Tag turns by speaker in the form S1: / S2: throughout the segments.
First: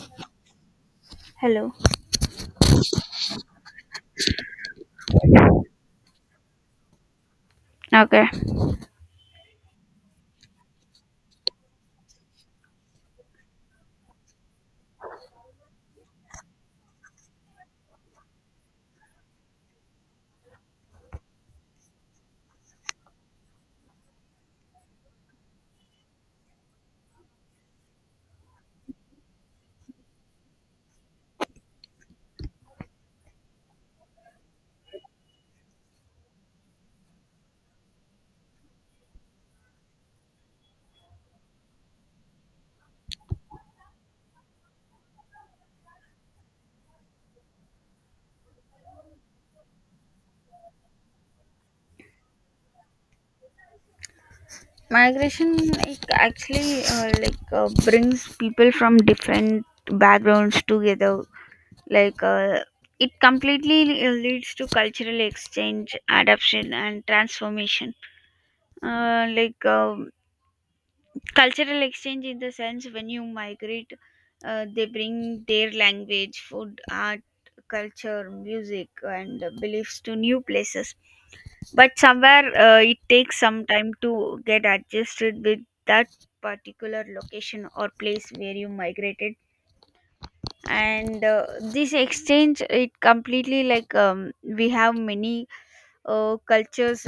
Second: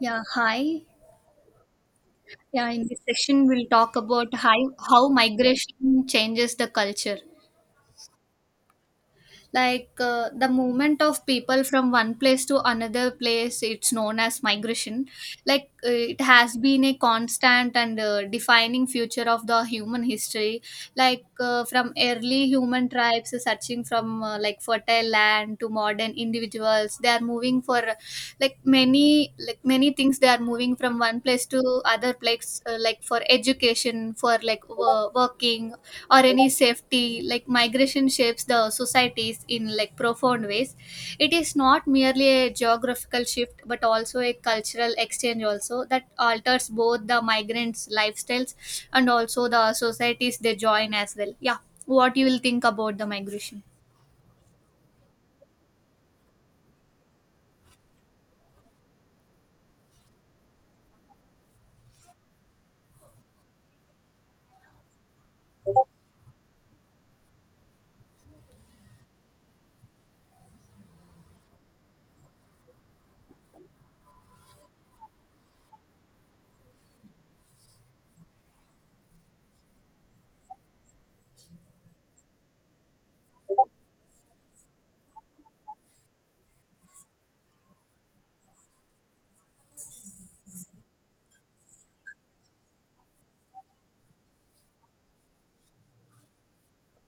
S1: Yeah, hi.
S2: Hello.
S1: Yeah, in this session, we'll talk about how migration changes the culture.
S2: Okay.
S1: The movement of people from one place to another place it's known as migration. It has been a constant and defining feature of the human history. From early human tribes searching from like fertile land to modern individuals, they are moving for like many things. They are moving from one place to other place, like for education, for like working or any safety. Like migration shapes the societies in like profound ways. It is not merely a geographical shift, but also a cultural exchange also that alters both the migrants lifestyles and also the societies they join as well. Yeah, what you will think about the migration?
S2: Migration like actually like brings people from different backgrounds together. Like it completely leads to cultural exchange, adoption, and transformation. Uh, like um Cultural exchange in the sense, when you migrate, they bring their language, food, art, culture, music, and beliefs to new places, but somewhere it takes some time to get adjusted with that particular location or place where you migrated. And this exchange, it completely, we have many cultures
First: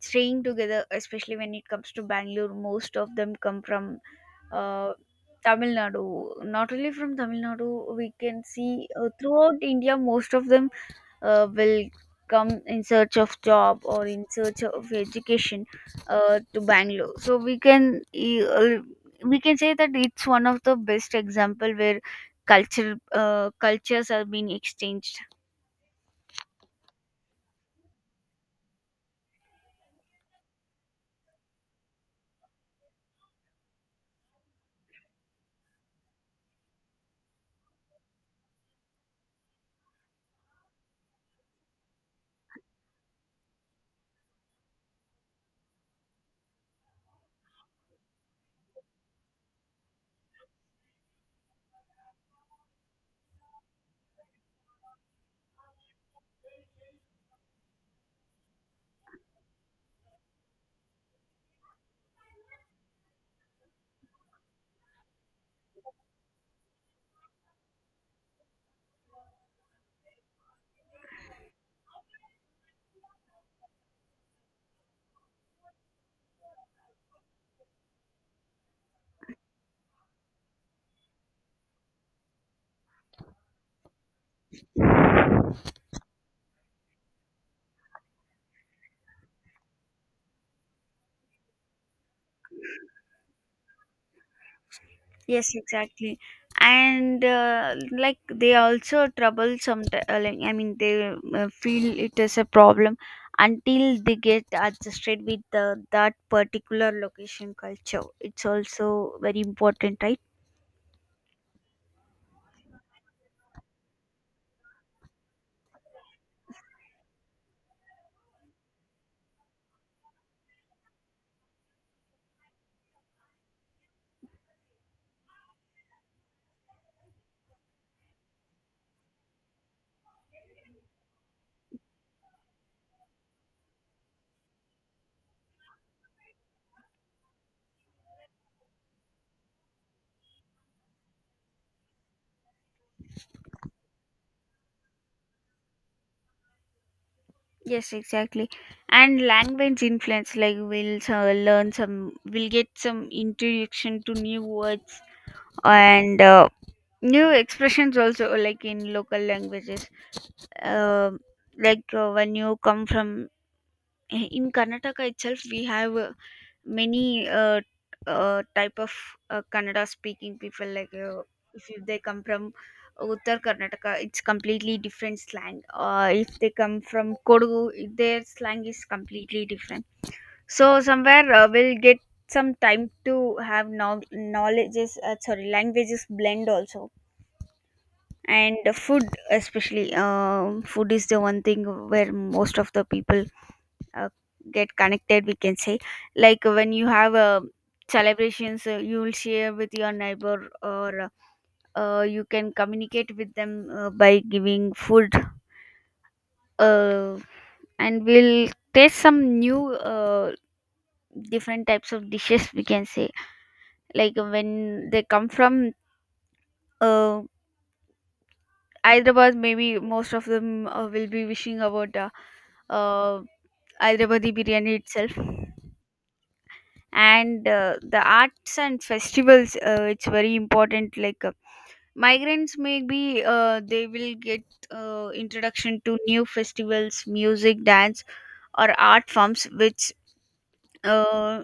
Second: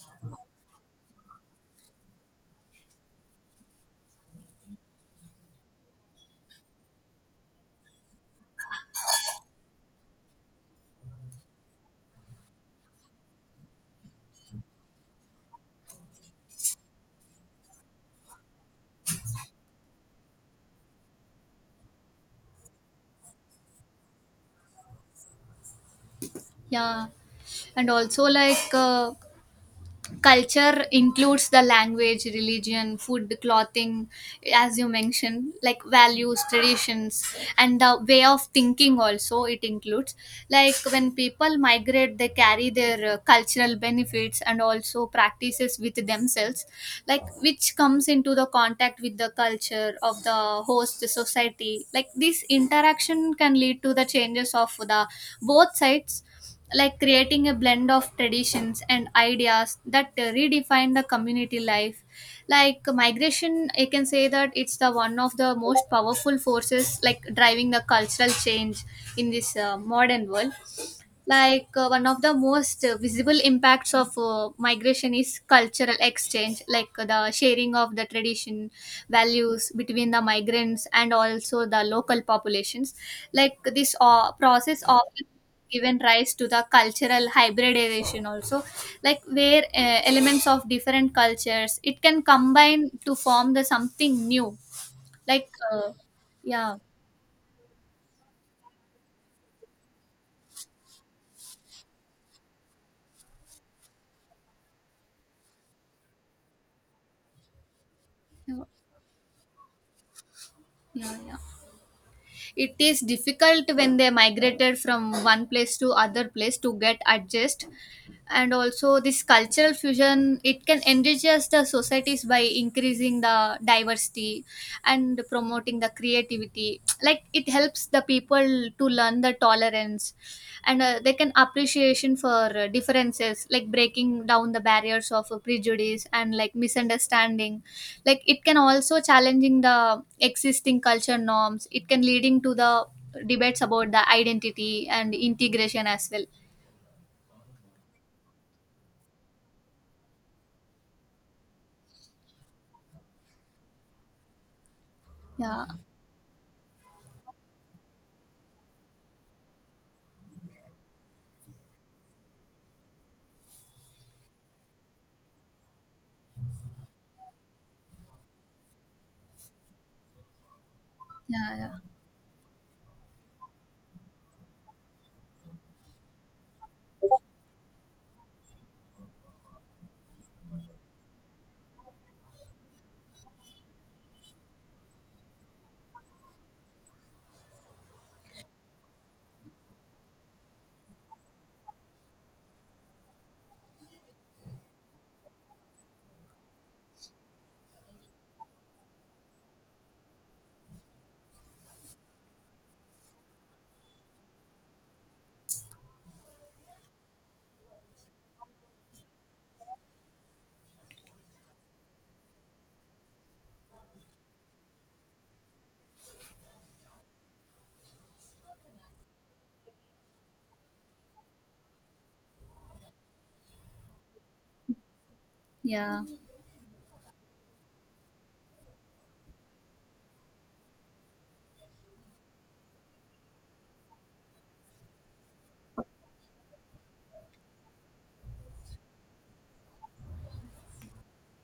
S2: staying together, especially when it comes to Bangalore. Most of them come from uh, Tamil Nadu. Not only from Tamil Nadu, we can see throughout India, most of them will come in search of job or in search of education to Bangalore. So we can say that it's one of the best example where cultures are being exchanged.
S1: Yeah, and also culture includes the language, religion, food, clothing, as you mentioned, like values, traditions, and the way of thinking also it includes. Like when people migrate, they carry their cultural benefits and also practices with themselves, like which comes into the contact with the culture of the host society. Like this interaction can lead to the changes of the both sides, like creating a blend of traditions and ideas that redefine the community life. Like migration, I can say that it's the one of the most powerful forces, like driving the cultural change in this modern world. One of the most visible impacts of migration is cultural exchange, the sharing of the tradition, values between the migrants and also the local populations. Like this process often given rise to the cultural hybridization also, like where elements of different cultures it can combine to form the something new. like
S2: Yes,
S1: uh,
S2: exactly.
S1: yeah.
S2: And like, they also trouble sometimes. I mean, they feel it is a problem until they get adjusted with that particular location culture. It's
S1: Yeah.
S2: also very important, right?
S1: Yeah, it is difficult when they migrated from one place to other place to get adjust. And also this cultural fusion it can enriches the societies by increasing the diversity and promoting the creativity. Like it helps the people to learn the tolerance, and they can appreciation for differences, like breaking down the barriers of prejudice and like misunderstanding. Like it can also challenging the existing culture norms. It can leading to the debates about the identity and integration as well.
S2: Yes, exactly. And language influence, like, we'll get some introduction to new words
S1: Yeah.
S2: and new expressions also, like in local languages. Um when you come from in Karnataka itself, we have many type of Kannada speaking people. like uh,
S1: Yeah.
S2: if
S1: Yeah.
S2: you, they come from Uttar Karnataka, it's completely different slang. If they come from Kodagu, their slang is completely different. So somewhere we'll get some time to have no- knowledges sorry languages blend also. And food, especially food is the one thing where most of the people uh, get connected, we can say. Like when you have celebrations, you will share with your neighbor, or you can communicate with them by giving food. uh, and we'll taste some new different types of dishes, we can say. Like when they come from uh, Hyderabad, maybe most of them will be wishing about uh, Hyderabadi biryani itself.
S1: Yeah.
S2: And the arts and festivals, it's very important. Migrants, maybe they will get introduction to new festivals, music, dance, or art forms which uh,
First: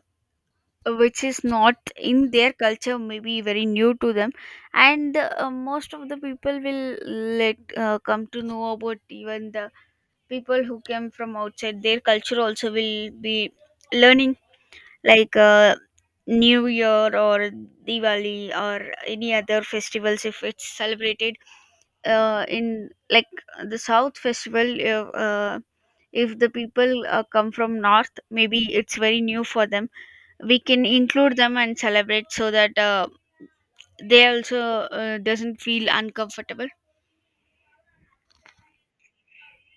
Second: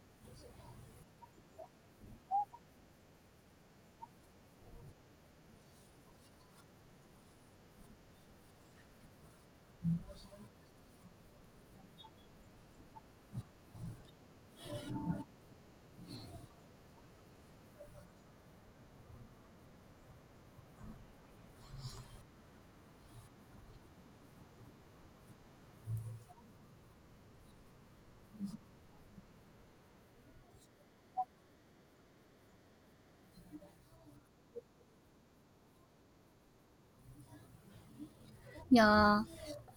S2: which is not in their culture, maybe very new to them. And most of the people will let come to know about, even the people who came from outside their culture also will be learning, like uh, New Year or Diwali or any other festivals. If it's celebrated in like the South festival, if the people come from north, maybe it's very new for them. We can include them and celebrate, so that they also doesn't feel uncomfortable.
S1: Yeah,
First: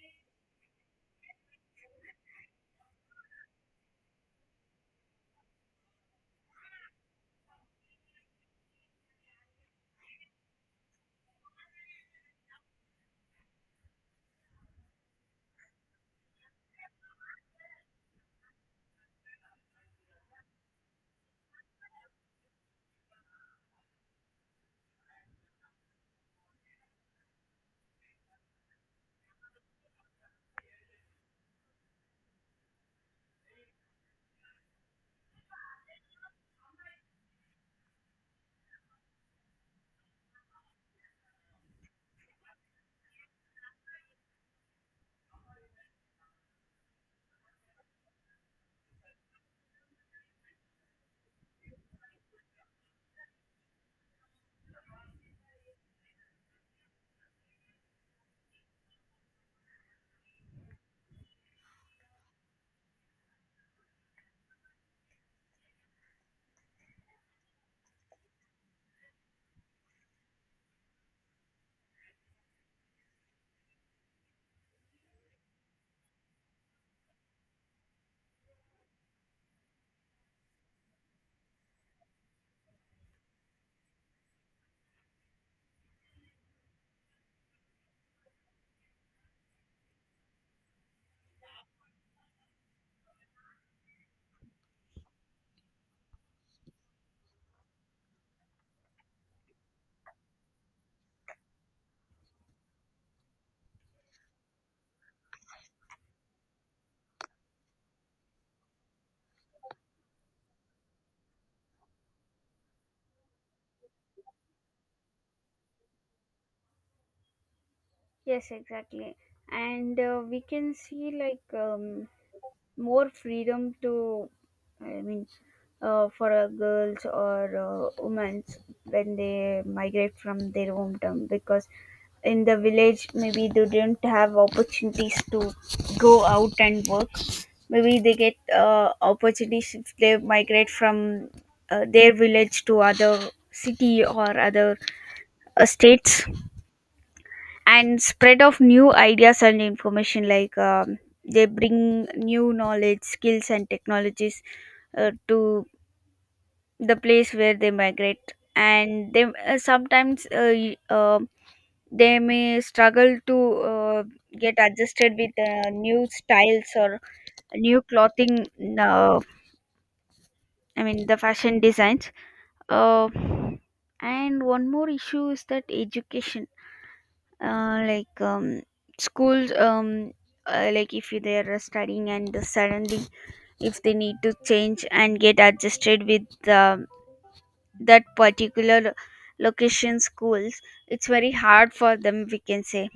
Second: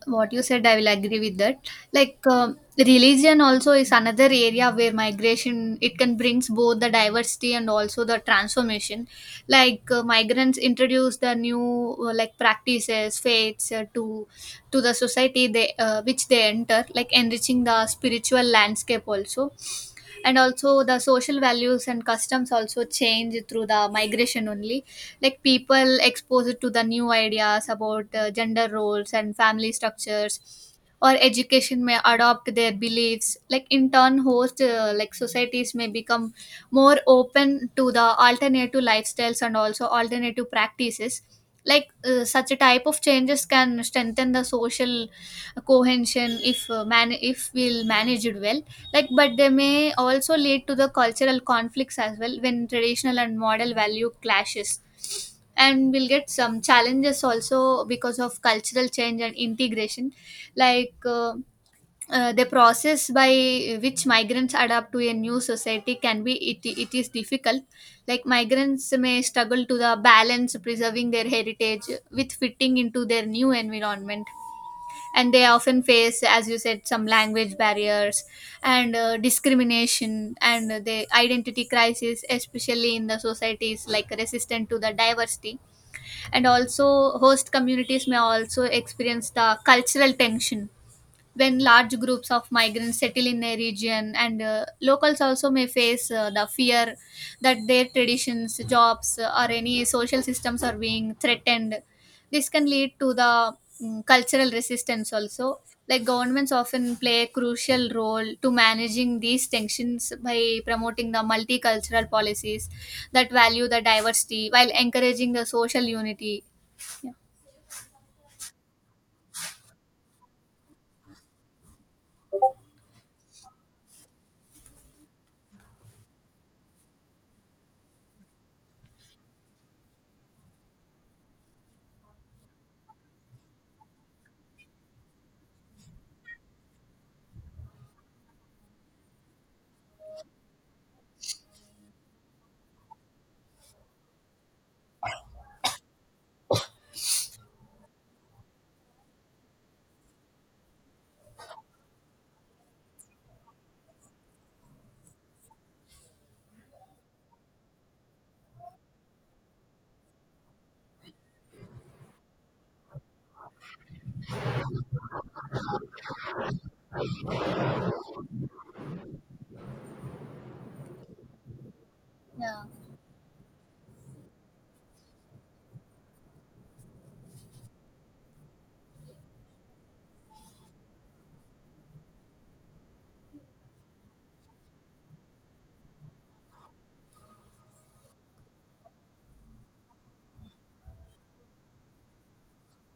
S1: what you said, I will agree with that. Like, um, religion also is another area where migration it can brings both the diversity and also the transformation. Like migrants introduce the new like practices, faiths, to the society they which they enter, like enriching the spiritual landscape also. And also the social values and customs also change through the migration only. Like people exposed to the new ideas about gender roles and family structures or education may adopt their beliefs, like in turn host like societies may become more open to the alternative lifestyles and also alternative practices. Such a type of changes can strengthen the social cohesion if man if we'll manage it well. Like, but they may also lead to the cultural conflicts as well when traditional and model value clashes. And we'll get some challenges also because of cultural change and integration. Like, uh, the process by which migrants adapt to a new society can be it is difficult. Like migrants may struggle to the balance preserving their heritage with fitting into their new environment, and they often face, as you said, some language barriers and discrimination and the identity crisis, especially in the societies like resistant to the diversity. And also host communities may also experience the cultural tension when large groups of migrants settle in a region, and locals also may face the fear that their traditions, jobs, or any social systems are being threatened. This can lead to the cultural resistance also. Like governments often play a crucial role to managing these tensions by promoting the multicultural policies that value the diversity while encouraging the social unity. Yeah.
S2: Yes, exactly. And we can see, more freedom to, I mean, for girls or women when they migrate from their hometown, because in the village maybe they didn't have opportunities to go out and work. Maybe they get opportunities if they migrate from their village to other city or other states. And spread of new ideas and information, they bring new knowledge, skills, and technologies to the place where they migrate. And they sometimes they may struggle to get adjusted with new styles or new clothing, uh, I mean the fashion designs.
S1: Yeah.
S2: uh, and one more issue is that education. uh, like um, Schools, if they are studying and suddenly if they need to change and get adjusted with that particular location schools, it's very hard for them, we can say.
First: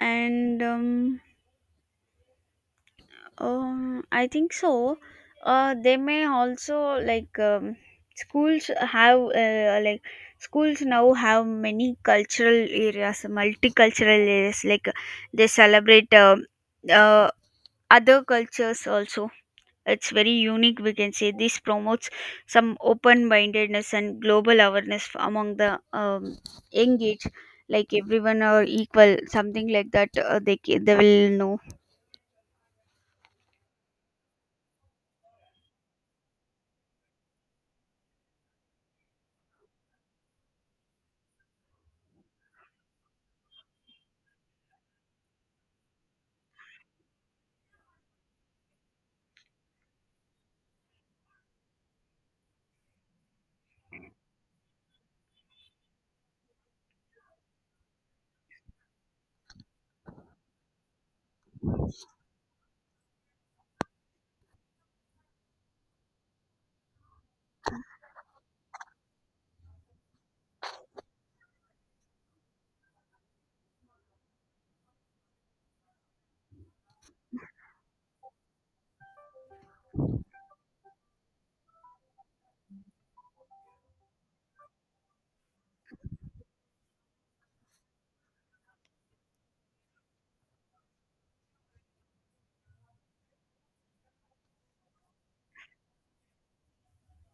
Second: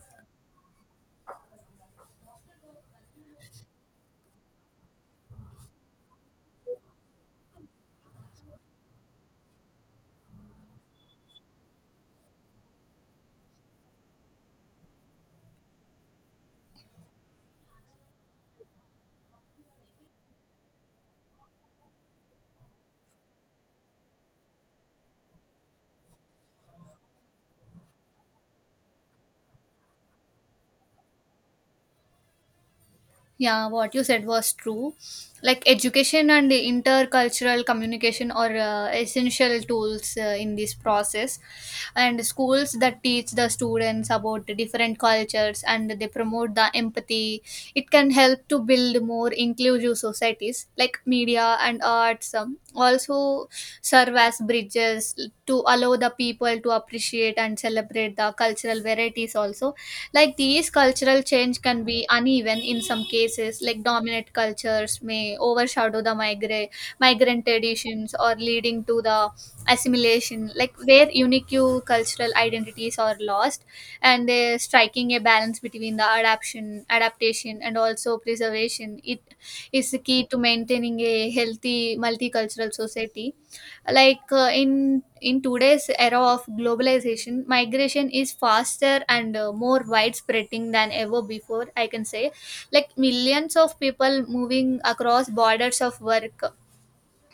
S2: And I think so. They may also, schools have uh, like schools now have many cultural areas, multicultural areas. Like they celebrate uh, other cultures also. It's very unique. We can say this promotes some open-mindedness and global awareness among the young age. Like everyone are equal, something like that. They will know.
S1: Yeah, what you said was true. Like education and the intercultural communication are essential tools in this process. And schools that teach the students about the different cultures and they promote the empathy, it can help to build more inclusive societies. Like media and arts, also serve as bridges to allow the people to appreciate and celebrate the cultural varieties also. Like these cultural change can be uneven in some cases, like dominant cultures may overshadow the migrant traditions or leading to the assimilation, like where unique cultural identities are lost, and they're striking a balance between the adaptation and also preservation. It is the key to maintaining a healthy multicultural society. In today's era of globalization, migration is faster and more widespreading than ever before, I can say. Like millions of people moving across borders of work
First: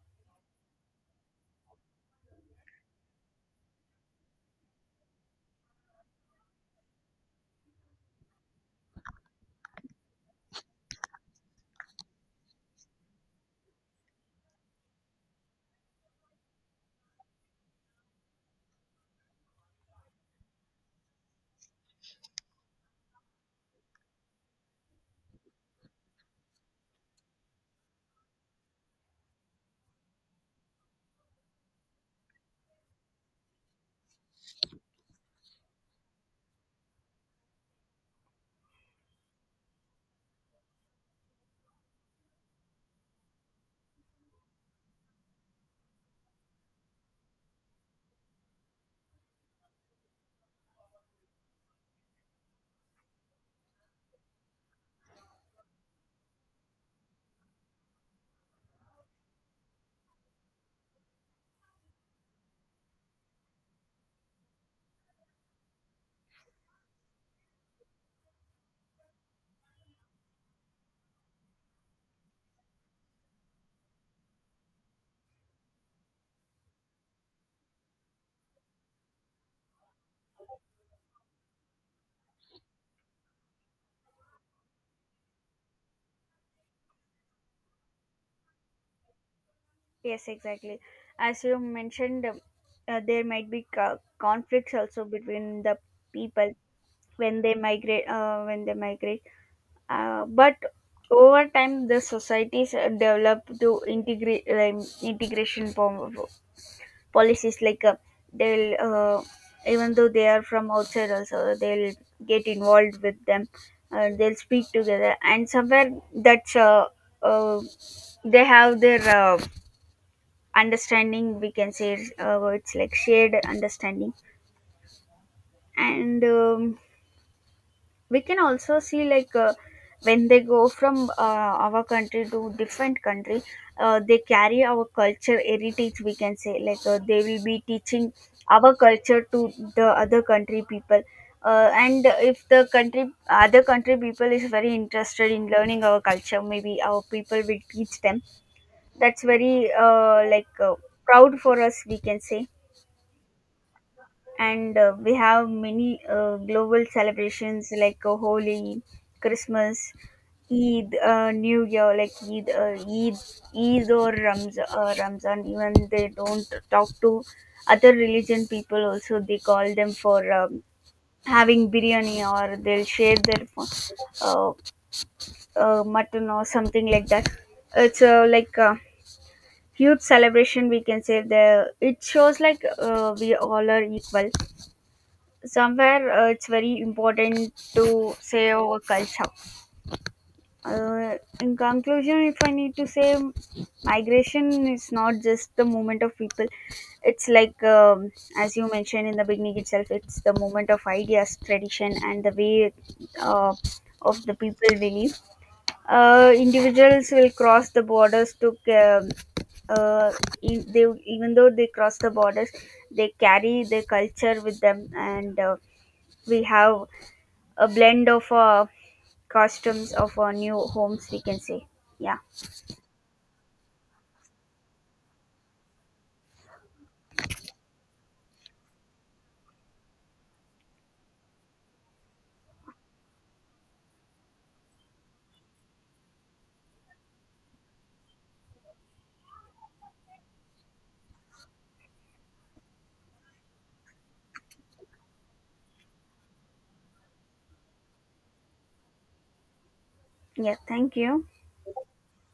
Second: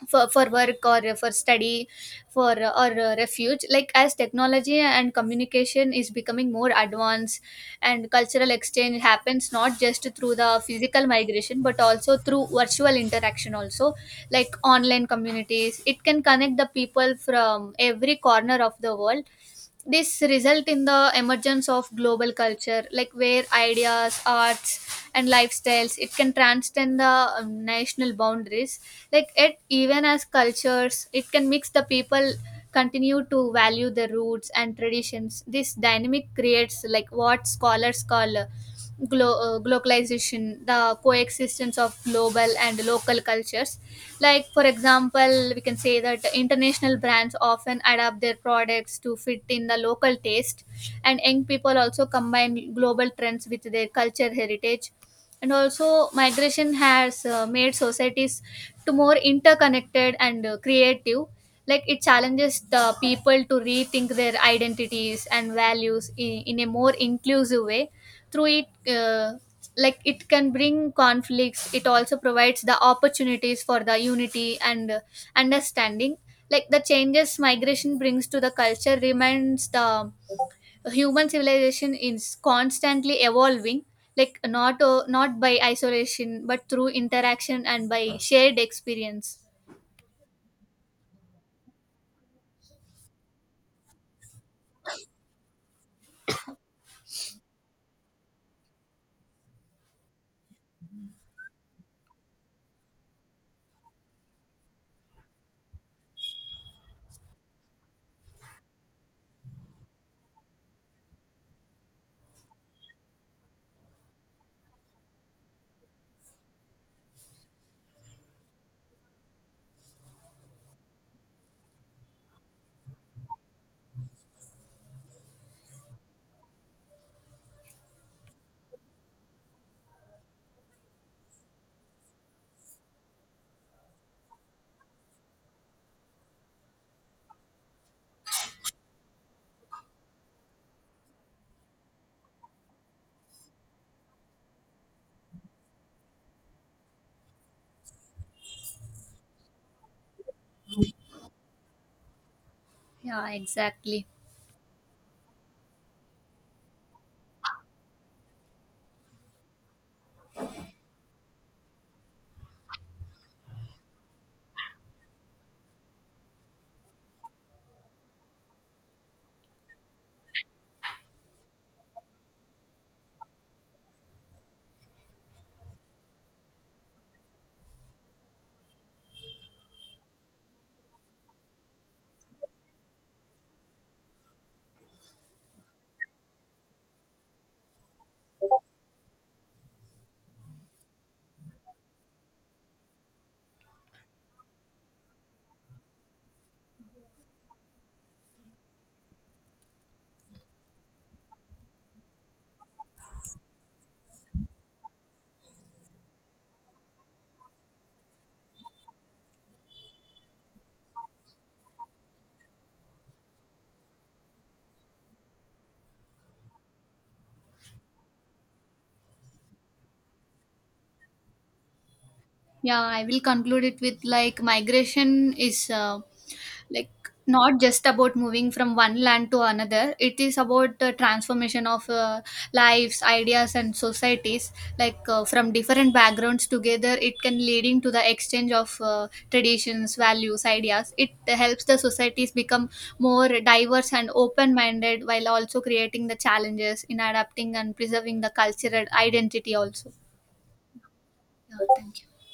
S1: for work or for study, for or refuge. Like as technology and communication is becoming more advanced, and cultural exchange happens not just through the physical migration but also through virtual interaction also. Like online communities it can connect the people from every corner of the world. This result in the emergence of global culture, like where ideas, arts, and lifestyles it can transcend the national boundaries. Like it even as cultures it can mix, the people continue to value their roots and traditions. This dynamic creates like what scholars call globalization, the coexistence of global and local cultures. Like, for example, we can say that international brands often adapt their products to fit in the local taste, and young people also combine global trends with their culture heritage. And also, migration has made societies to more interconnected and creative. Like it challenges the people to rethink their identities and values in a more inclusive way through it. uh, like it can bring conflicts, it also provides the opportunities for the unity and understanding. Like the changes migration brings to the culture remains the human civilization is constantly evolving, like not by isolation but through interaction and by shared experience.
S2: Yes, exactly. As you mentioned, there might be conflicts also between the people when they migrate. But over time, the societies develop to integrate, integration policies. They'll, uh, Even though they are from outside, also they'll get involved with them. They'll speak together, and somewhere that's uh, they have their. Understanding, we can say, it's like shared understanding. And we can also see, when they go from our country to different country, they carry our culture heritage, we can say. They will be teaching our culture to the other country people. And if the country other country people is very interested in learning our culture, maybe our people will teach them. That's very proud for us, we can say.
S1: Yeah, exactly.
S2: And we have many global celebrations, Holi, Christmas, Eid, New Year, like Ramzan. Even they don't talk to other religion people, also they call them for having biryani, or they'll share their uh, mutton or something like that. It's like a huge celebration, we can say. The It shows, like, we all are equal. Somewhere it's very important to save our culture. In conclusion, if I need to say, migration is not just the movement of people. It's like, as you mentioned in the beginning itself, it's the movement of ideas, tradition, and the way uh, of the people believe. Live. Individuals will cross the borders to. Uh, they even though they cross the borders, they carry their culture with them. And we have a blend of costumes of our new homes, we can say. Yeah.
S1: Yeah, I will conclude it with like migration is like not just about moving from one land to another. It is about the transformation of lives, ideas, and societies. From different backgrounds together, it can leading to the exchange of traditions, values, ideas. It helps the societies become more diverse and open minded, while also creating the challenges in adapting and preserving the cultural identity also.
S2: Yeah, thank you.
S1: Yeah, thank you.